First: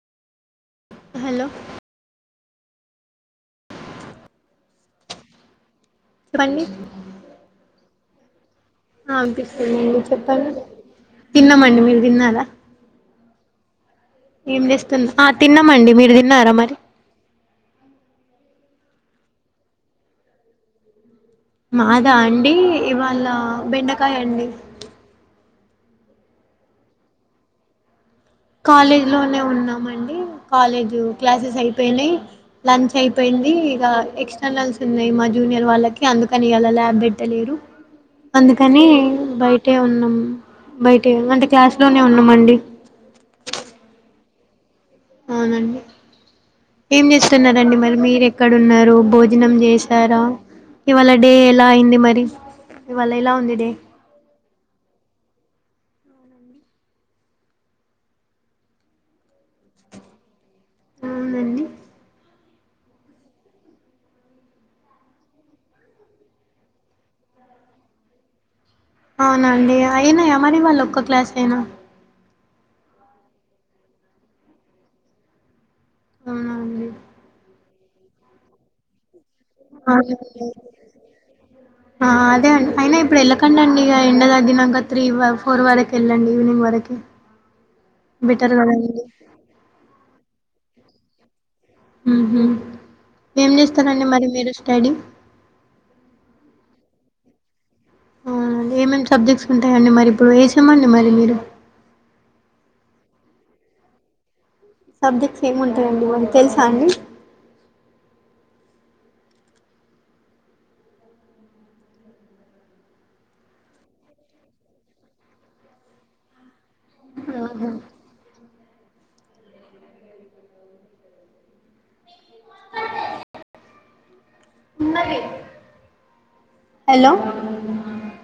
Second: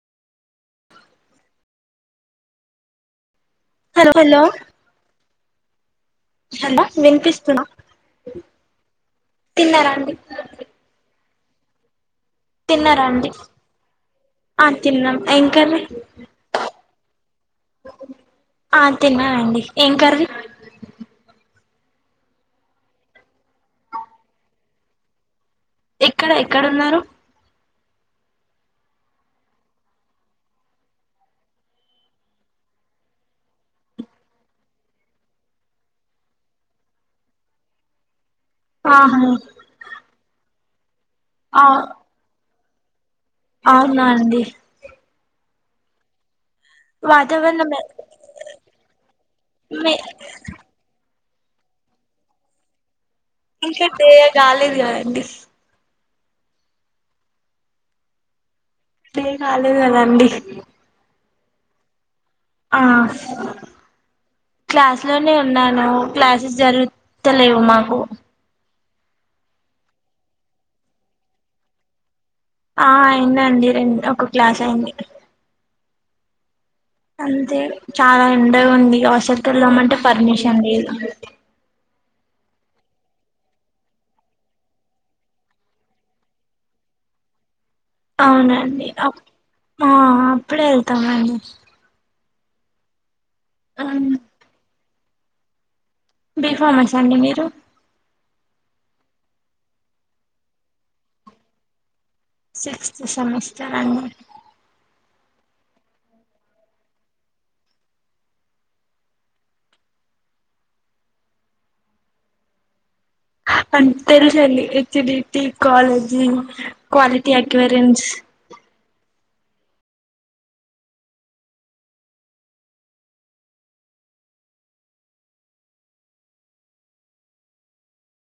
Hello hello hello చెప్పండి hello వినిపిస్తున్నా ఆ తిన్నారా వినిపిస్తుందండి అండి చెప్పండి. తిన్న మండి మీరు తిన్నారా. తిన్నారండి. ఏం చేస్తుంది ఆ తిన్నామండి మీరు తిన్నారా మరి ఆ తిన్నానండి ఏం కర్రీ మాదా అండి ఇవాళ బెండకాయ అండి. ఎక్కడ ఎక్కడ ఉన్నారు. కాలేజ్ లోనే ఉన్నామండి. కాలేజ్ క్లాసెస్ అయిపోయినాయి లంచ్ అయిపోయింది. ఇక ఎక్స్టర్నల్స్ ఉన్నాయి. మా జూనియర్ వాళ్ళకి అందుకని ఇలా ల్యాబ్ పెట్టలేరు. అందుకని ఆహా బయటే ఉన్నాం. బై అంటే ఆ క్లాస్ లోనే ఉన్నామండి. అవునా అండి. అవునండి ఏం వాతావరణం చేస్తున్నారండి. మరి మీరు ఎక్కడన్నారు భోజనం మీ చేసారా ఇవాళ. డే ఎలా అయింది మరి ఇవాళ ఎలా ఉంది ఇంకా డే కాలేదు కదండి. డే కాలేదు కదాండి. అవునండి. ఆ క్లాస్లోనే ఉన్నాను క్లాసెస్ జరుగుతలేవు మాకు. అవునండి అయినా ఆ మరి వాళ్ళు ఒక్క క్లాస్ అయినా ఆ అయిందండి రెండ్ ఒక క్లాస్ అయింది. అవునా అండి. అంతే చాలా ఎండగా ఉంది అసలు ఎల్దామంటే అవునండి పర్మిషన్ లేదు. ఎంతైనా ఇప్పుడు వెళ్ళకండండి. ఆ ఎండ తగ్గినాక త్రీ ఫోర్ వరకు వెళ్ళండి ఈవినింగ్ వరకి. బెటర్ అవునండి కదండి ఆ ప్ ప్పుడే వెళ్తమండి మ్ హు ఏం చేస్తారండి మరి మీరు స్టడి బి ఫమస్ అండి మీరు అవునా అండి ఏమేం సబ్జెక్ట్స్ ఉంటాయండి మరి ఇప్పుడు ఏ సేమ్ అండి మరి మీరు సిక్స్త్ సెమిస్టర్ అండి సబ్జెక్ట్స్ ఎం ఉంటాయండి మరి తెలుసా అండి అం తెలుసండి ఎచ్డిడిటి కాలేజి క్వాలిటీ ఆహా అక్వెరేన్స్ హలో